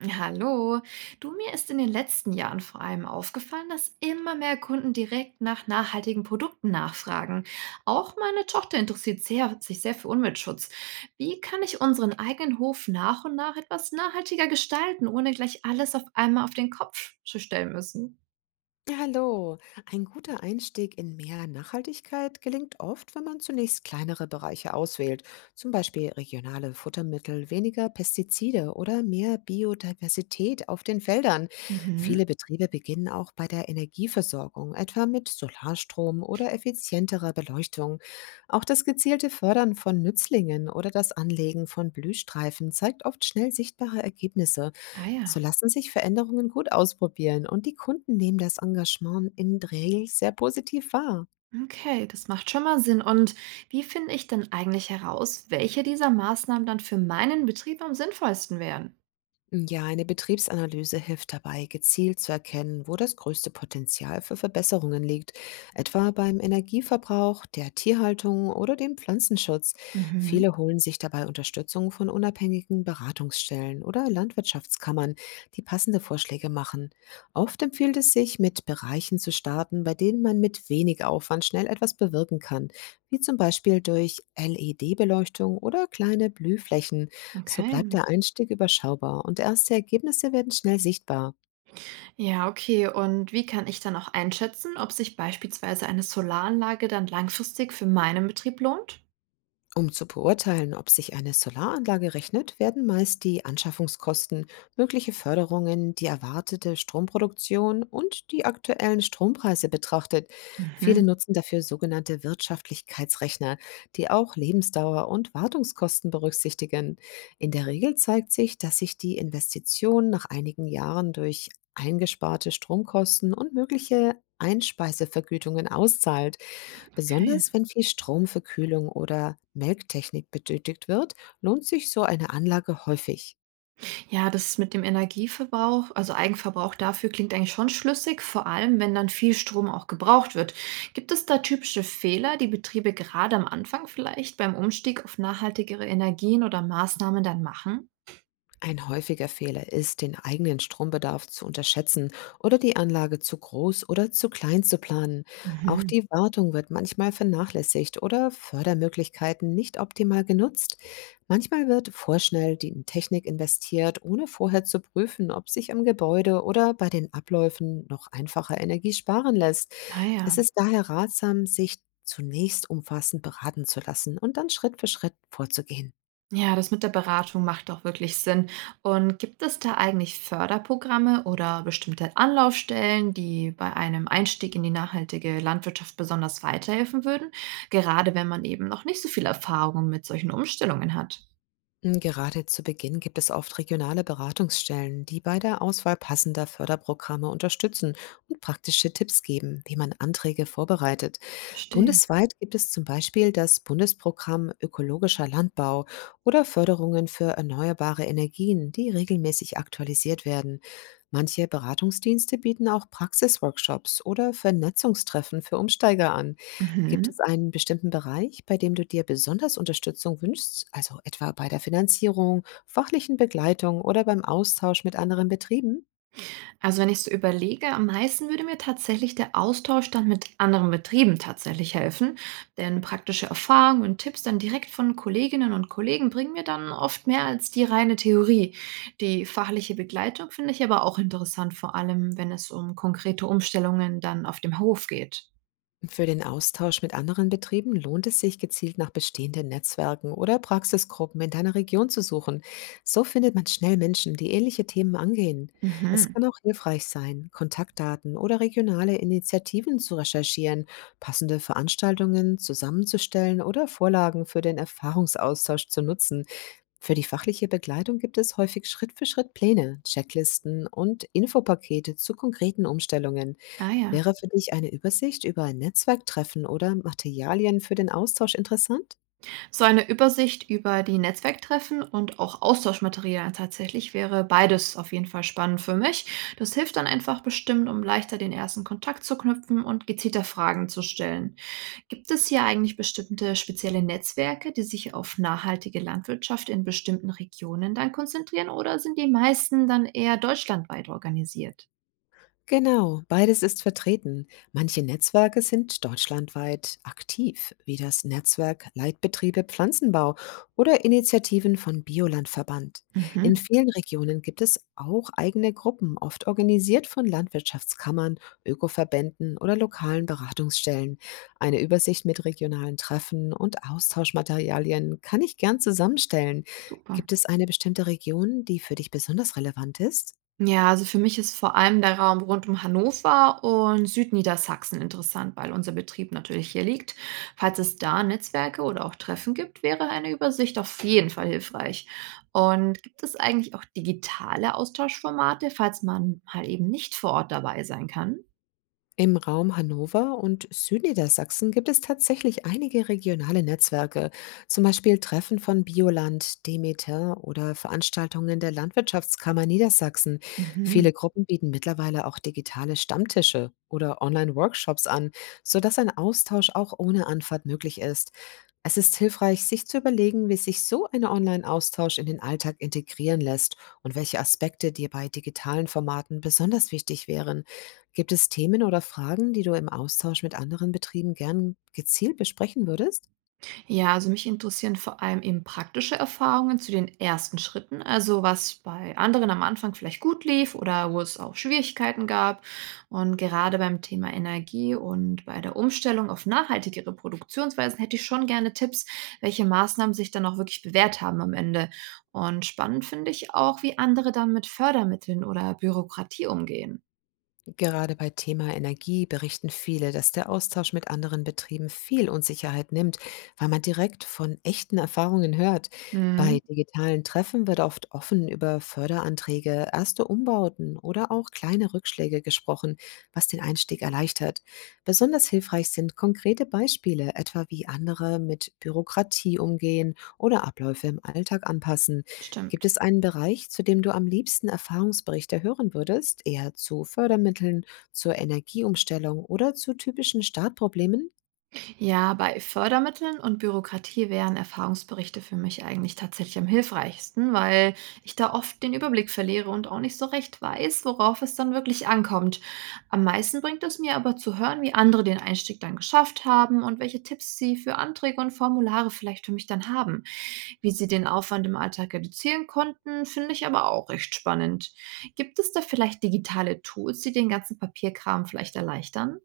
Ja, hallo, du, mir ist in den letzten Jahren vor allem aufgefallen, dass immer mehr Kunden direkt nach nachhaltigen Produkten nachfragen. Auch meine Tochter interessiert sehr, sich sehr für Umweltschutz. Wie kann ich unseren eigenen Hof nach und nach etwas nachhaltiger gestalten, ohne gleich alles auf einmal auf den Kopf zu stellen müssen? Hallo. Ein guter Einstieg in mehr Nachhaltigkeit gelingt oft, wenn man zunächst kleinere Bereiche auswählt, zum Beispiel regionale Futtermittel, weniger Pestizide oder mehr Biodiversität auf den Feldern. Mhm. Viele Betriebe beginnen auch bei der Energieversorgung, etwa mit Solarstrom oder effizienterer Beleuchtung. Auch das gezielte Fördern von Nützlingen oder das Anlegen von Blühstreifen zeigt oft schnell sichtbare Ergebnisse. Ah ja. So lassen sich Veränderungen gut ausprobieren und die Kunden nehmen das Engagement in der Regel sehr positiv wahr. Okay, das macht schon mal Sinn. Und wie finde ich denn eigentlich heraus, welche dieser Maßnahmen dann für meinen Betrieb am sinnvollsten wären? Ja, eine Betriebsanalyse hilft dabei, gezielt zu erkennen, wo das größte Potenzial für Verbesserungen liegt, etwa beim Energieverbrauch, der Tierhaltung oder dem Pflanzenschutz. Mhm. Viele holen sich dabei Unterstützung von unabhängigen Beratungsstellen oder Landwirtschaftskammern, die passende Vorschläge machen. Oft empfiehlt es sich, mit Bereichen zu starten, bei denen man mit wenig Aufwand schnell etwas bewirken kann, wie zum Beispiel durch LED-Beleuchtung oder kleine Blühflächen. So bleibt Okay. der Einstieg überschaubar und erste Ergebnisse werden schnell sichtbar. Ja, okay. Und wie kann ich dann auch einschätzen, ob sich beispielsweise eine Solaranlage dann langfristig für meinen Betrieb lohnt? Um zu beurteilen, ob sich eine Solaranlage rechnet, werden meist die Anschaffungskosten, mögliche Förderungen, die erwartete Stromproduktion und die aktuellen Strompreise betrachtet. Viele Mhm, nutzen dafür sogenannte Wirtschaftlichkeitsrechner, die auch Lebensdauer und Wartungskosten berücksichtigen. In der Regel zeigt sich, dass sich die Investition nach einigen Jahren durch eingesparte Stromkosten und mögliche Einspeisevergütungen auszahlt. okay. Besonders wenn viel Strom für Kühlung oder Melktechnik benötigt wird, lohnt sich so eine Anlage häufig. Ja, das mit dem Energieverbrauch, also Eigenverbrauch dafür klingt eigentlich schon schlüssig, vor allem wenn dann viel Strom auch gebraucht wird. Gibt es da typische Fehler, die Betriebe gerade am Anfang vielleicht beim Umstieg auf nachhaltigere Energien oder Maßnahmen dann machen? Ein häufiger Fehler ist, den eigenen Strombedarf zu unterschätzen oder die Anlage zu groß oder zu klein zu planen. Auch Mhm. die Wartung wird manchmal vernachlässigt oder Fördermöglichkeiten nicht optimal genutzt. Manchmal wird vorschnell die in Technik investiert, ohne vorher zu prüfen, ob sich am Gebäude oder bei den Abläufen noch einfacher Energie sparen lässt. Es Naja. ist daher ratsam, sich zunächst umfassend beraten zu lassen und dann Schritt für Schritt vorzugehen. Ja, das mit der Beratung macht doch wirklich Sinn. Und gibt es da eigentlich Förderprogramme oder bestimmte Anlaufstellen, die bei einem Einstieg in die nachhaltige Landwirtschaft besonders weiterhelfen würden? Gerade wenn man eben noch nicht so viel Erfahrung mit solchen Umstellungen hat. Gerade zu Beginn gibt es oft regionale Beratungsstellen, die bei der Auswahl passender Förderprogramme unterstützen und praktische Tipps geben, wie man Anträge vorbereitet. Verstehe. Bundesweit gibt es zum Beispiel das Bundesprogramm Ökologischer Landbau oder Förderungen für erneuerbare Energien, die regelmäßig aktualisiert werden. Manche Beratungsdienste bieten auch Praxisworkshops oder Vernetzungstreffen für Umsteiger an. Gibt Mhm. es einen bestimmten Bereich, bei dem du dir besonders Unterstützung wünschst, also etwa bei der Finanzierung, fachlichen Begleitung oder beim Austausch mit anderen Betrieben? Also wenn ich so überlege, am meisten würde mir tatsächlich der Austausch dann mit anderen Betrieben tatsächlich helfen, denn praktische Erfahrungen und Tipps dann direkt von Kolleginnen und Kollegen bringen mir dann oft mehr als die reine Theorie. Die fachliche Begleitung finde ich aber auch interessant, vor allem wenn es um konkrete Umstellungen dann auf dem Hof geht. Für den Austausch mit anderen Betrieben lohnt es sich, gezielt nach bestehenden Netzwerken oder Praxisgruppen in deiner Region zu suchen. So findet man schnell Menschen, die ähnliche Themen angehen. Es Mhm. kann auch hilfreich sein, Kontaktdaten oder regionale Initiativen zu recherchieren, passende Veranstaltungen zusammenzustellen oder Vorlagen für den Erfahrungsaustausch zu nutzen. Für die fachliche Begleitung gibt es häufig Schritt für Schritt Pläne, Checklisten und Infopakete zu konkreten Umstellungen. Ah ja. Wäre für dich eine Übersicht über Netzwerktreffen oder Materialien für den Austausch interessant? So eine Übersicht über die Netzwerktreffen und auch Austauschmaterialien tatsächlich wäre beides auf jeden Fall spannend für mich. Das hilft dann einfach bestimmt, um leichter den ersten Kontakt zu knüpfen und gezielter Fragen zu stellen. Gibt es hier eigentlich bestimmte spezielle Netzwerke, die sich auf nachhaltige Landwirtschaft in bestimmten Regionen dann konzentrieren, oder sind die meisten dann eher deutschlandweit organisiert? Genau, beides ist vertreten. Manche Netzwerke sind deutschlandweit aktiv, wie das Netzwerk Leitbetriebe Pflanzenbau oder Initiativen von Biolandverband. In Mhm, vielen Regionen gibt es auch eigene Gruppen, oft organisiert von Landwirtschaftskammern, Ökoverbänden oder lokalen Beratungsstellen. Eine Übersicht mit regionalen Treffen und Austauschmaterialien kann ich gern zusammenstellen. super. Gibt es eine bestimmte Region, die für dich besonders relevant ist? Ja, also für mich ist vor allem der Raum rund um Hannover und Südniedersachsen interessant, weil unser Betrieb natürlich hier liegt. Falls es da Netzwerke oder auch Treffen gibt, wäre eine Übersicht auf jeden Fall hilfreich. Und gibt es eigentlich auch digitale Austauschformate, falls man mal eben nicht vor Ort dabei sein kann? Im Raum Hannover und Südniedersachsen gibt es tatsächlich einige regionale Netzwerke, zum Beispiel Treffen von Bioland, Demeter oder Veranstaltungen der Landwirtschaftskammer Niedersachsen. Mhm. Viele Gruppen bieten mittlerweile auch digitale Stammtische oder Online-Workshops an, sodass ein Austausch auch ohne Anfahrt möglich ist. Es ist hilfreich, sich zu überlegen, wie sich so ein Online-Austausch in den Alltag integrieren lässt und welche Aspekte dir bei digitalen Formaten besonders wichtig wären. Gibt es Themen oder Fragen, die du im Austausch mit anderen Betrieben gern gezielt besprechen würdest? Ja, also mich interessieren vor allem eben praktische Erfahrungen zu den ersten Schritten, also was bei anderen am Anfang vielleicht gut lief oder wo es auch Schwierigkeiten gab. Und gerade beim Thema Energie und bei der Umstellung auf nachhaltigere Produktionsweisen hätte ich schon gerne Tipps, welche Maßnahmen sich dann auch wirklich bewährt haben am Ende. Und spannend finde ich auch, wie andere dann mit Fördermitteln oder Bürokratie umgehen. Gerade bei Thema Energie berichten viele, dass der Austausch mit anderen Betrieben viel Unsicherheit nimmt, weil man direkt von echten Erfahrungen hört. Mhm, Bei digitalen Treffen wird oft offen über Förderanträge, erste Umbauten oder auch kleine Rückschläge gesprochen, was den Einstieg erleichtert. Besonders hilfreich sind konkrete Beispiele, etwa wie andere mit Bürokratie umgehen oder Abläufe im Alltag anpassen. Gibt stimmt. es einen Bereich, zu dem du am liebsten Erfahrungsberichte hören würdest, eher zu Fördermitteln, zur Energieumstellung oder zu typischen Startproblemen? Ja, bei Fördermitteln und Bürokratie wären Erfahrungsberichte für mich eigentlich tatsächlich am hilfreichsten, weil ich da oft den Überblick verliere und auch nicht so recht weiß, worauf es dann wirklich ankommt. Am meisten bringt es mir aber zu hören, wie andere den Einstieg dann geschafft haben und welche Tipps sie für Anträge und Formulare vielleicht für mich dann haben. Wie sie den Aufwand im Alltag reduzieren konnten, finde ich aber auch recht spannend. Gibt es da vielleicht digitale Tools, die den ganzen Papierkram vielleicht erleichtern?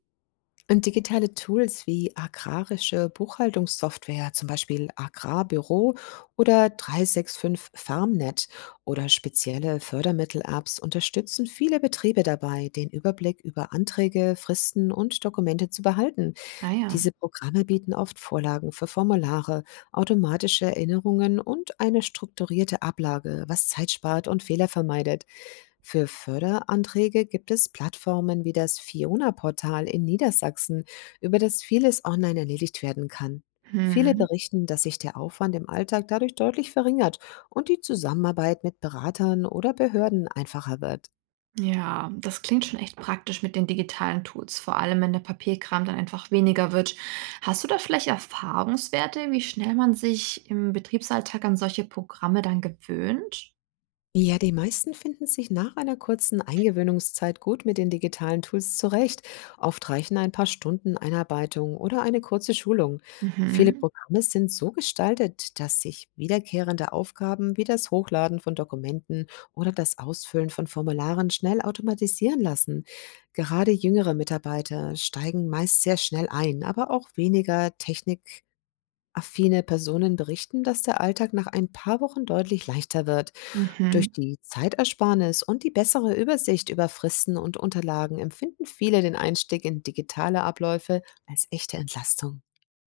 Und digitale Tools wie agrarische Buchhaltungssoftware, zum Beispiel Agrarbüro oder 365 FarmNet oder spezielle Fördermittel-Apps unterstützen viele Betriebe dabei, den Überblick über Anträge, Fristen und Dokumente zu behalten. Naja. Diese Programme bieten oft Vorlagen für Formulare, automatische Erinnerungen und eine strukturierte Ablage, was Zeit spart und Fehler vermeidet. Für Förderanträge gibt es Plattformen wie das Fiona-Portal in Niedersachsen, über das vieles online erledigt werden kann. Viele Hm. berichten, dass sich der Aufwand im Alltag dadurch deutlich verringert und die Zusammenarbeit mit Beratern oder Behörden einfacher wird. Ja, das klingt schon echt praktisch mit den digitalen Tools, vor allem wenn der Papierkram dann einfach weniger wird. Hast du da vielleicht Erfahrungswerte, wie schnell man sich im Betriebsalltag an solche Programme dann gewöhnt? Ja, die meisten finden sich nach einer kurzen Eingewöhnungszeit gut mit den digitalen Tools zurecht. Oft reichen ein paar Stunden Einarbeitung oder eine kurze Schulung. Viele Mhm, Programme sind so gestaltet, dass sich wiederkehrende Aufgaben wie das Hochladen von Dokumenten oder das Ausfüllen von Formularen schnell automatisieren lassen. Gerade jüngere Mitarbeiter steigen meist sehr schnell ein, aber auch weniger Technik Affine Personen berichten, dass der Alltag nach ein paar Wochen deutlich leichter wird. Durch mhm. die Zeitersparnis und die bessere Übersicht über Fristen und Unterlagen empfinden viele den Einstieg in digitale Abläufe als echte Entlastung.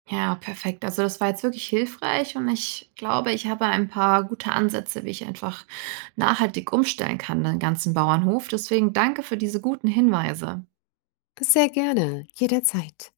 Ja, perfekt. Also das war jetzt wirklich hilfreich und ich glaube, ich habe ein paar gute Ansätze, wie ich einfach nachhaltig umstellen kann, den ganzen Bauernhof. Deswegen danke für diese guten Hinweise. Sehr gerne, jederzeit.